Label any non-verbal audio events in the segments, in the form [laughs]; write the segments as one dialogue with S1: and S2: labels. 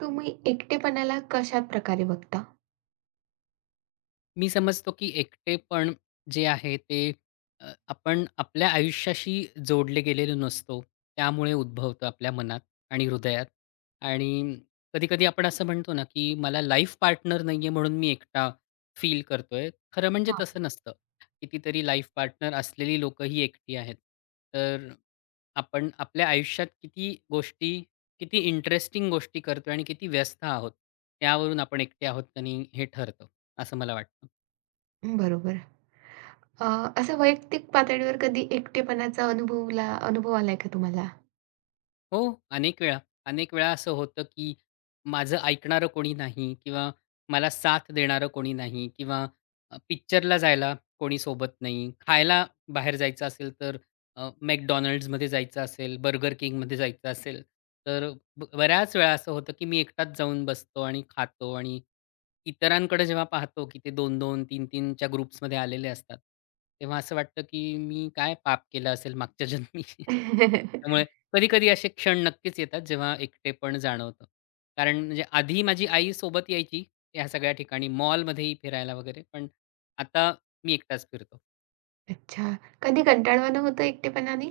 S1: तुम्ही एकटेपणाला कशा प्रकारे बघता?
S2: मी समजतो की एकटेपण जे आहे ते आपण आपल्या आयुष्याशी जोडले गेलेलो नसतो. त्यामुळे उद्भवतं आपल्या मनात आणि हृदयात आणि कधी-कधी आपण असं म्हणतो ना, की मला लाईफ पार्टनर नाहीये म्हणून मी एकटा फील करतोय. खरं म्हणजे
S1: हां.
S2: तसं नसतं. कितीतरी लाईफ पार्टनर असलेली लोकंही एकटी आहेत. तर आपण आपल्या आयुष्यात किती गोष्टी, किती इंटरेस्टिंग गोष्टी करतोय आणि किती व्यस्त आहोत, त्यावरून आपण एकटे आहोत की नाही हे ठरतं, असं मला वाटतं.
S1: बरोबर. अ, असं वैयक्तिक पातळीवर कधी एकटेपणाचा अनुभवला अनुभव आलाय का तुम्हाला?
S2: हो, अनेक वेळा. अनेक वेळा असं होतं, की माझं ऐकणारं कोणी नाही किंवा मला साथ देणारं कोणी नाही किंवा पिक्चरला जायला कोणी सोबत नाही. खायला बाहेर जायचं असेल, तर McDonald'sमध्ये जायचं असेल, Burger Kingमध्ये जायचं असेल, तर बऱ्याच वेळा असं होतं, की मी एकटाच जाऊन बसतो आणि खातो आणि इतरांकडे जेव्हा पाहतो, की ते 2-2, 3-3 च्या ग्रुप्समध्ये आलेले असतात, तेव्हा असं वाटतं, की मी काय पाप केलं असेल मागच्या जन्मी? [laughs] त्यामुळे
S1: [laughs]
S2: कधी-कधी असे क्षण नक्कीच येतात, जेव्हा एकटेपण जाणवतं. कारण म्हणजे आधी माझी आई सोबत यायची, ह्या सगळ्या ठिकाणी, मॉलमध्येही फिरायला वगैरे. पण आता मी एकटाच फिरतो.
S1: अच्छा. कधी कंटाळवाणं होतं एकटेपणाने?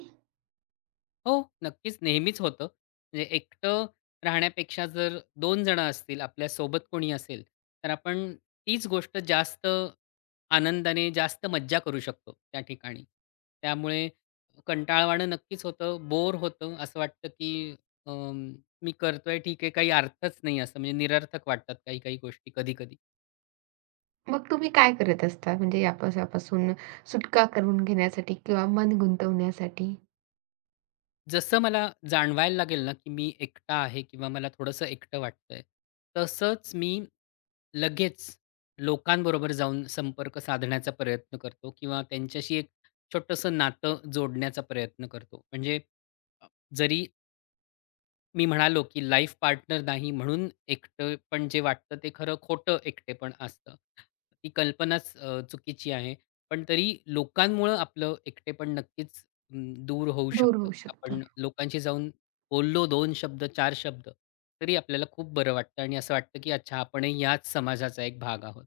S2: हो, नक्कीच नेहमीच होतं. म्हणजे एकटं राहण्यापेक्षा जर दोन जण असतील, आपल्या सोबत कोणी असेल, तर आपण तीच गोष्ट जास्त आनंदाने, जास्त मज्जा करू शकतो त्या ठिकाणी. त्यामुळे कंटाळवाणं नक्कीच होतं, बोर होतं. असं वाटतं की अं, मी करतोय ठीक आहे, काही अर्थच नाही असं म्हणजे निरर्थक वाटतात काही-काही गोष्टी कधी-कधी.
S1: मग तुम्ही काय करत असता? म्हणजे यापासून सुटका करून घेण्यासाठी किंवा मन गुंतवण्यासाठी
S2: जसं मला जाणवायला लागेल ना, की मी एकटा आहे किंवा मला थोडंसं एकटं वाटतंय, तसंच मी लगेच लोकांबरोबर जाऊन संपर्क साधण्याचा प्रयत्न करतो किंवा त्यांच्याशी एक छोटंसं नातं जोडण्याचा प्रयत्न करतो. म्हणजे अ, जरी मी म्हणालो, की लाईफ पार्टनर नाही म्हणून एकटं पण जे वाटतं ते खरं खोटं एकटेपण असतं. ती कल्पनाच चुकीची आहे. पण तरी लोकांमुळं आपलं एकटेपण नक्कीच दूर होऊ
S1: दूर
S2: शकतं.
S1: होऊ शकतं?
S2: आपण लोकांशी जाऊन बोललो 2 शब्द, चार शब्द, तरी आपल्याला खूप बरं वाटतं आणि असं वाटतं, की अच्छा आपणही याच समाजाचा एक भाग आहोत.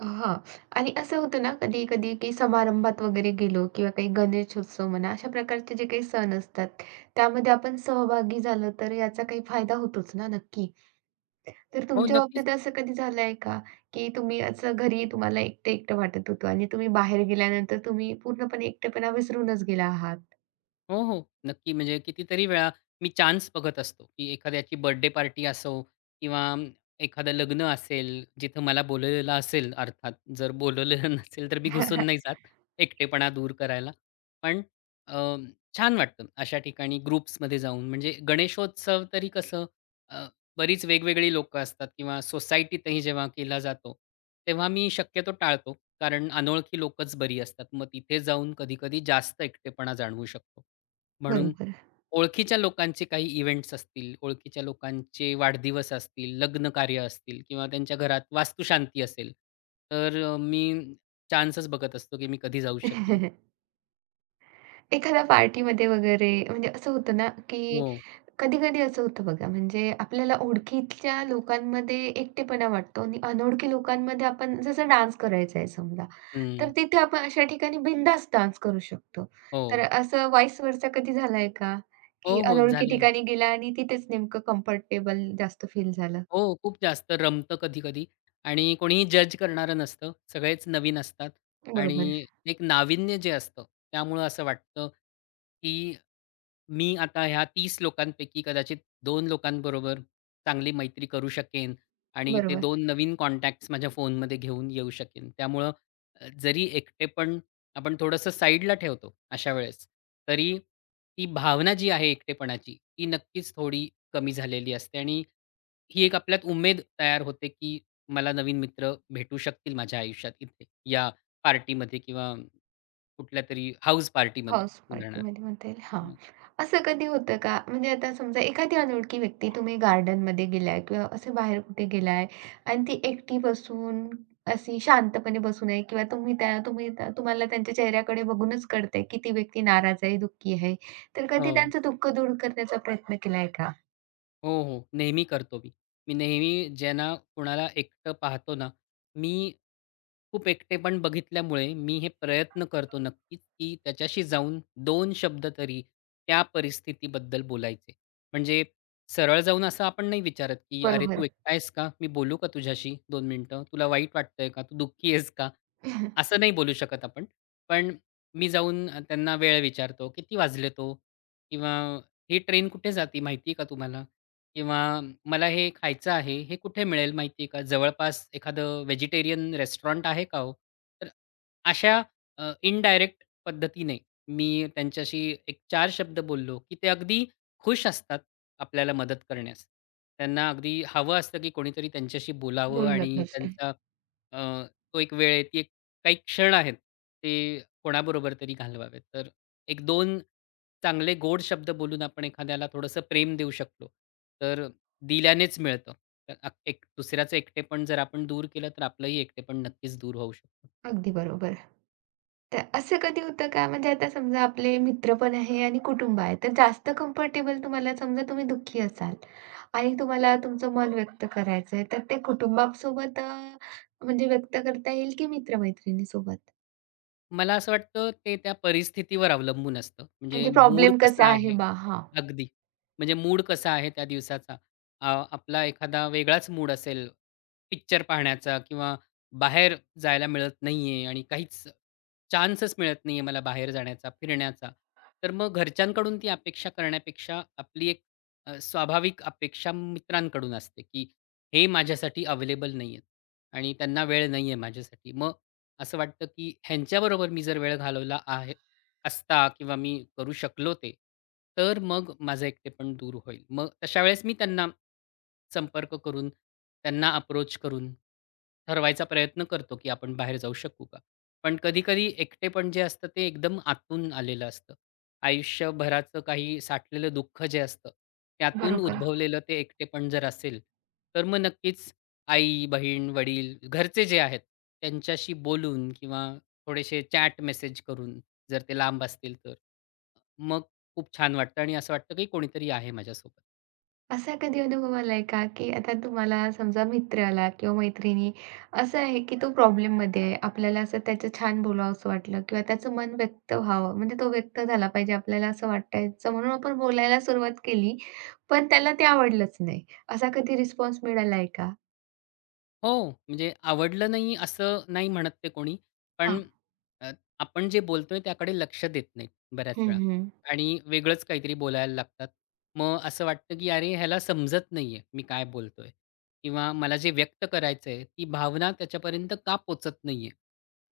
S1: हां. आणि असं होतं ना कधी-कधी की समारंभात वगैरे गेलो किंवा काही गणेशोत्सव म्हणा, अशा प्रकारचे जे काही सण असतात, त्यामध्ये आपण सहभागी झालो तर याचा काही फायदा होतोच ना नक्की. तर
S2: हो,
S1: तुमच्या
S2: नक्कीच.
S1: बाबतीत असं कधी झालंय का, की तुम्ही असं घरी तुम्हाला एकटं-एकटं वाटत होतं आणि तुम्ही बाहेर गेल्यानंतर तुम्ही पूर्णपणे एकटेपणा विसरूनच गेला आहात?
S2: हो, हो. नक्की. म्हणजे कितीतरी वेळा मी चान्स बघत असतो, की एखाद्याची बर्थडे पार्टी असो किंवा एखादं लग्न असेल, जिथं मला बोलवलेलं असेल अर्थात. जर बोलवलेलं [laughs] नसेल तर मी घुसून नाही
S1: [laughs]
S2: जात एकटेपणा दूर करायला. पण अ, छान वाटतं अशा ठिकाणी ग्रुप्समध्ये जाऊन. म्हणजे गणेशोत्सव तरी कसं, अ, बरीच वेगवेगळी लोकं असतात किंवा सोसायटीतही जेव्हा केला जातो, तेव्हा मी शक्यतो टाळतो. कारण अनोळखी लोकंच बरी असतात. मग तिथे जाऊन कधी-कधी जास्त एकटेपणा जाणवू शकतो. म्हणून
S1: बरोबर.
S2: ओळखीच्या लोकांचे काही इव्हेंट्स असतील, ओळखीच्या लोकांचे वाढदिवस असतील, लग्नकार्य असतील किंवा त्यांच्या घरात वास्तुशांती असेल, तर मी चान्सच बघत असतो, की मी कधी जाऊ शकेन.
S1: [laughs] एखाद्या पार्टीमध्ये वगैरे म्हणजे असं होतं ना, की
S2: हो.
S1: कधी-कधी असं होतं बघा, म्हणजे आपल्याला ओळखीच्या लोकांमध्ये एकटेपणा वाटतो आणि अनोळखी लोकांमध्ये आपण जसं डान्स करायचा आहे समजा, तर
S2: हं.
S1: तिथे आपण अशा ठिकाणी बिनधास्त डान्स करू शकतो.
S2: हो.
S1: तर असं व्हाईस व्हर्सा कधी झालंय का?
S2: हो,
S1: की
S2: हो.
S1: अनोळखी
S2: झाले.
S1: ठिकाणी गेला आणि तिथेच नेमकं कम्फर्टेबल जास्त फील झालं?
S2: हो, खूप जास्त रमतं कधी-कधी आणि कोणीही जज करणारं नसतं. सगळेच नवीन असतात
S1: बरोबर,
S2: आणि एक नाविन्य जे असतं, त्यामुळं असं वाटतं, की मी आता ह्या 30 लोकांपैकी कदाचित 2 लोकांबरोबर चांगली मैत्री करू शकेन आणि ते
S1: बरोबर.
S2: दोन नवीन कॉन्टॅक्ट्स माझ्या फोनमध्ये घेऊन येऊ शकेन. त्यामुळं जरी एकटेपण आपण थोडंसं साईडला ठेवतो अशा वेळेस, तरी ती भावना जी आहे एकटेपणाची, ती नक्कीच थोडी कमी झालेली असते आणि ही एक आपल्यात उमेद तयार होते, की मला नवीन मित्र भेटू शकतील माझ्या आयुष्यात इथे या पार्टीमध्ये किंवा कुठल्यातरी हाऊस पार्टीमध्ये
S1: हाउस
S2: उदाहरणार्थ.
S1: पार्टीमध्ये म्हणता येईल. हां. असं कधी होतं का? म्हणजे आता समजा एखादी अनोळखी व्यक्ती तुम्ही गार्डनमध्ये गेलाय किंवा असे बाहेर कुठे गेलाय आणि ती एकटी बसून अशी शांतपणे बसून आहे किंवा तुम्हाला त्यांच्या चेहऱ्याकडे बघूनच कळतंय की ती व्यक्ती नाराज आहे, दुःखी आहे. तर कधी
S2: हो.
S1: त्यांचं दुःख दूर करण्याचा प्रयत्न केलाय का?
S2: हो, हो. नेहमी करतो मी. मी नेहमी ज्यांना कोणाला एकटं पाहतो ना, मी खूप एकटेपण बघितल्यामुळे मी हे प्रयत्न करतो नक्कीच, की त्याच्याशी जाऊन दोन शब्द तरी त्या परिस्थितीबद्दल बोलायचे. म्हणजे सरळ जाऊन असं आपण नाही विचारत, की "अरे, तू
S1: बरोबर.
S2: एकटा आहेस का? मी बोलू का तुझ्याशी 2 मिनिटं? तुला वाईट वाटतंय का? तू दुःखी आहेस का?" असं
S1: [laughs]
S2: नाही बोलू शकत आपण. पण मी जाऊन त्यांना वेळ विचारतो, "किती वाजलेत ओ?" किंवा "ही ट्रेन कुठे जाते माहिती आहे का तुम्हाला?" किंवा "मला हे खायचं आहे, हे कुठे मिळेल माहिती आहे का? जवळपास एखादं व्हेजिटेरियन रेस्टॉरंट आहे का हो?" तर अशा इनडायरेक्ट पद्धतीने मी त्यांच्याशी एक 4 शब्द बोललो, की ते अगदी खुश असतात आपल्याला मदत करण्यास. त्यांना अगदी हवं असतं, की कोणीतरी त्यांच्याशी बोलावं
S1: बोललं
S2: आणि
S1: पाहिजे.
S2: त्यांचा अ, तो एक वेळ, ती एक काही क्षण आहेत, ते कोणाबरोबर तरी घालवावेत. तर एक दोन चांगले गोड शब्द बोलून आपण एखाद्याला थोडंसं प्रेम देऊ शकलो, तर दिल्यानेच मिळतं. तर एक दुसऱ्याचं एकटेपण जर आपण दूर केलं, तर आपलंही एकटेपण नक्कीच दूर होऊ शकतं.
S1: अगदी बरोबर. तर असं कधी होतं का? म्हणजे आता समजा आपले मित्र पण आहे आणि कुटुंब आहे, तर जास्त कम्फर्टेबल तुम्हाला समजा तुम्ही दुःखी असाल आणि तुम्हाला तुमचं मन व्यक्त करायचं आहे, तर ते कुटुंबासोबत म्हणजे व्यक्त करता येईल की मित्र-मैत्रिणीसोबत?
S2: मला असं वाटतं ते त्या परिस्थितीवर अवलंबून असतं. म्हणजे
S1: म्हणजे
S2: मूड
S1: प्रॉब्लेम कसा
S2: कसा
S1: आहे
S2: आहे
S1: बा? हां,
S2: अगदी. म्हणजे मूड कसा आहे त्या दिवसाचा. अ, आपला एखादा वेगळाच मूड असेल, पिक्चर पाहण्याचा किंवा बाहेर जायला मिळत नाहीये आणि काहीच चान्सच मिळत नाहीये मला बाहेर जाण्याचा, फिरण्याचा. तर मग घरच्यांकडून ती अपेक्षा करण्यापेक्षा आपली एक स्वाभाविक अपेक्षा मित्रांकडून असते, की हे माझ्यासाठी अवेलेबल नाहीयेत आणि त्यांना वेळ नाहीये माझ्यासाठी. मग असं वाटतं, की ह्यांच्याबरोबर मी जर वेळ घालवला आहे असता किंवा मी करू शकलो ते, तर मग माझं एकटेपण दूर होईल. मग तशा वेळेस मी त्यांना संपर्क करून, त्यांना अप्रोच करून ठरवायचा प्रयत्न करतो, की आपण बाहेर जाऊ शकू का? पण कधी एकटेपण जे असतं ते एकदम आतून आलेलं असतं. आयुष्यभराचं काही साठलेलं दुःख जे असतं, त्यातून
S1: बरोबर.
S2: उद्भवलेलं ते एकटेपण जर असेल, तर मग नक्कीच आई, बहीण, वडील, घरचे जे आहेत त्यांच्याशी बोलून किंवा थोडेसे चॅट मेसेज करून, जर ते लांब असतील तर. मग खूप छान वाटतं आणि असं वाटतं की कोणीतरी आहे माझ्यासोबत.
S1: असा कधी अनुभव आलाय का, की आता तुम्हाला समजा मित्र आला किंवा मैत्रिणी असं आहे, की तो प्रॉब्लेममध्ये आहे. आपल्याला असं त्याचं छान बोलावसं वाटलं किंवा त्याचं मन व्यक्त व्हावं, म्हणजे तो व्यक्त झाला पाहिजे आपल्याला असं वाटायचं म्हणून आपण बोलायला सुरुवात केली, पण त्याला ते आवडलंच नाही. असा कधी रिस्पॉन्स मिळालाय का?
S2: हो, म्हणजे आवडलं नाही असं नाही म्हणत ते कोणी.
S1: हां.
S2: पण अ, आपण जे बोलतोय त्याकडे लक्ष देत नाहीत बऱ्याच
S1: हं,
S2: वेळा
S1: हं.
S2: आणि वेगळंच काहीतरी बोलायला लागतात. मग असं वाटतं, की अरे ह्याला समजत नाहीये मी काय बोलतोय किंवा मला जे व्यक्त करायचंय ती भावना त्याच्यापर्यंत का पोहचत नाहीये?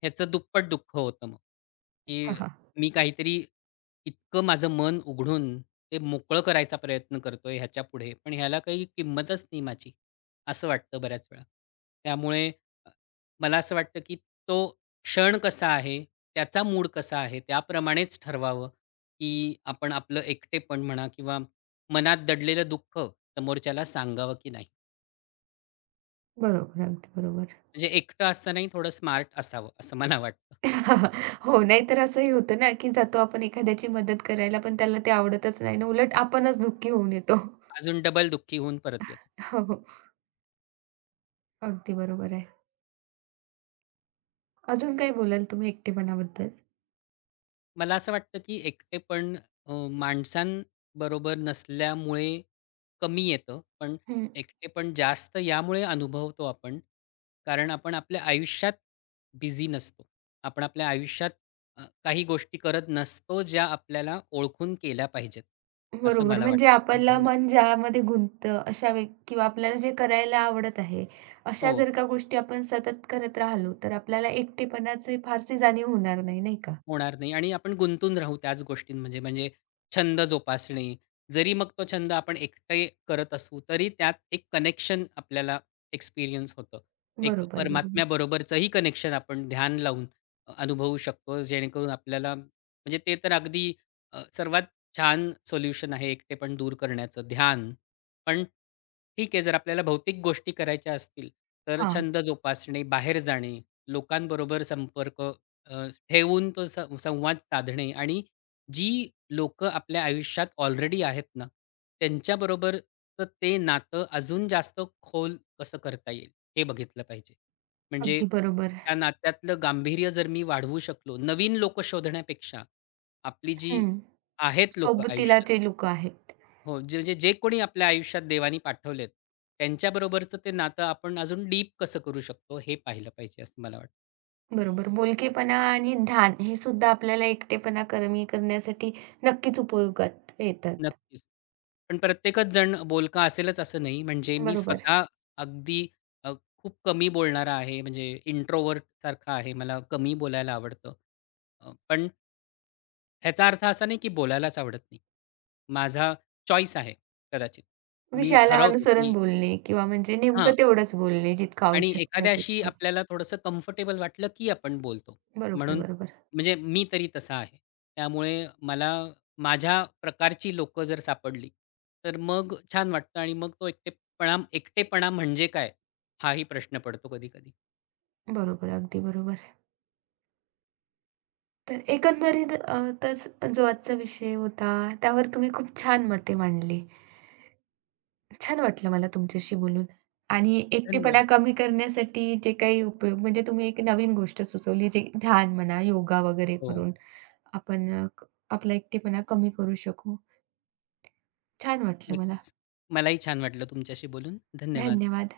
S2: ह्याचं दुप्पट दुःख होतं मग, की
S1: हां, हां.
S2: मी काहीतरी इतकं माझं मन उघडून ते मोकळं करायचा प्रयत्न करतोय ह्याच्यापुढे, पण ह्याला काही किंमतच नाही माझी. असं वाटतं बऱ्याच वेळा. त्यामुळे अ, मला असं वाटतं, की तो क्षण कसा आहे, त्याचा मूड कसा आहे, त्याप्रमाणेच ठरवावं, की आपण आपलं एकटेपण म्हणा किंवा मनात दडलेलं दुःख समोरच्याला सांगावं की नाही.
S1: बरोबर, अगदी बरोबर.
S2: म्हणजे एकटं असतानाही थोडं स्मार्ट असावं, असं मला वाटतं.
S1: [laughs] हो, नाहीतर असंही होतं ना, की जातो आपण एखाद्याची मदत करायला, पण त्याला ते आवडतच नाही ना, उलट आपणच दुःखी होऊन येतो.
S2: अजून डबल दुःखी होऊन परत येतं.
S1: [laughs] हो, हो. अगदी बरोबर आहे. अजून काय बोलाल तुम्ही एकटेपणाबद्दल?
S2: मला असं वाटतं की एकटेपण माणसांबरोबर नसल्यामुळे कमी येतं, पण
S1: हं.
S2: एकटेपण जास्त यामुळे अनुभवतो आपण, कारण आपण आपल्या आयुष्यात बिझी नसतो. आपण आपल्या आयुष्यात काही गोष्टी करत नसतो, ज्या आपल्याला ओळखून केल्या पाहिजेत, असं
S1: बरोबर.
S2: मला
S1: म्हणजे
S2: वाटतं.
S1: आपलं
S2: उदाहरण
S1: मन ज्यामध्ये गुंततं अशा वे किंवा आपल्याला जे करायला आवडत आहे, अशा
S2: हो.
S1: जर का गोष्टी आपण सतत करत राहिलो, तर आपल्याला एकटेपणाची फारशी जाणीव होणार नाही, नाही का?
S2: होणार नाही आणि आपण गुंतून राहू त्याच गोष्टींमध्ये. म्हणजे छंद जोपासणे. जरी मग तो छंद आपण एकटे करत असू, तरी त्यात एक कनेक्शन आपल्याला एक्सपिरियन्स होतं. एक
S1: बरोबर, बरोबर.
S2: परमात्म्याबरोबरचंही कनेक्शन आपण ध्यान लावून अनुभवू शकतो. जेणेकरून आपल्याला म्हणजे ते तर अगदी सर्वात छान सोल्युशन आहे एकटेपण दूर करण्याचं ध्यान. पण ठीक आहे, जर आपल्याला भौतिक गोष्टी करायच्या असतील, तर
S1: हां,
S2: छंद जोपासणे, बाहेर जाणे, लोकांबरोबर संपर्क ठेवून तो संवाद साधणे आणि जी लोक आपल्या आयुष्यात ऑलरेडी आहेत ना, त्यांच्याबरोबरचं ते नातं अजून जास्त खोल कसं करता येईल, हे बघितलं पाहिजे. म्हणजे
S1: अगदी बरोबर.
S2: त्या नात्यातलं गांभीर्य जर मी वाढवू शकलो, नवीन लोकं शोधण्यापेक्षा आपली जी
S1: हं.
S2: आहेत लोक
S1: सोबतीला
S2: आयुष्यात
S1: जे लोकं आहेत.
S2: हो, जे म्हणजे जे कोणी आपल्या आयुष्यात देवानी पाठवलेत, त्यांच्याबरोबरचं ते नातं आपण अजून डीप कसं करू शकतो, हे पाहिलं पाहिजे असं मला वाटतं.
S1: बरोबर. बोलकेपणा आणि ध्यान हे सुद्धा आपल्याला एकटेपणा कमी करण्यासाठी नक्कीच उपयोगात येतात.
S2: नक्कीच. पण प्रत्येकच जण बोलका असेलच असं नाही. म्हणजे मी
S1: बरोबर.
S2: स्वतः अगदी अ, खूप कमी बोलणारा आहे. म्हणजे इंट्रोवर्ट सारखा आहे. मला कमी बोलायला आवडतं. पण ह्याचा अर्थ असा नाही की बोलायलाच आवडत नाही. माझा चॉईस आहे कदाचित. मी
S1: विषयाला
S2: ठरवतो
S1: अनुसरून
S2: की
S1: बोलणे किंवा म्हणजे
S2: हां.
S1: नेमकं तेवढंच बोलणे जितकं
S2: आणि
S1: आवश्यक आहे
S2: एखाद्याशी
S1: तितकंच.
S2: आपल्याला थोडंसं कम्फर्टेबल वाटलं, की आपण बोलतो.
S1: बरोबर,
S2: म्हणून
S1: बरोबर.
S2: म्हणजे मी तरी तसा आहे. त्यामुळे मला माझ्या प्रकारची लोकं जर सापडली, तर मग छान वाटतं आणि मग तो एकटेपणा एकटेपणा म्हणजे काय? हाही प्रश्न पडतो कधी-कधी.
S1: बरोबर, अगदी बरोबर. तर एकंदरीत अ, तच जो आजचा विषय होता, त्यावर तुम्ही खूप छान मते मांडली. छान वाटलं मला तुमच्याशी बोलून आणि एकटेपणा
S2: धन्यवाद.
S1: कमी करण्यासाठी जे काही उपयोग म्हणजे तुम्ही एक नवीन गोष्ट सुचवली, जे ध्यान म्हणा, योगा वगैरे
S2: हो,
S1: करून आपण आपला एकटेपणा कमी करू शकू. छान वाटलं मला.
S2: नक्कीच. मलाही छान वाटलं तुमच्याशी बोलून. धन्यवाद.
S1: धन्यवाद.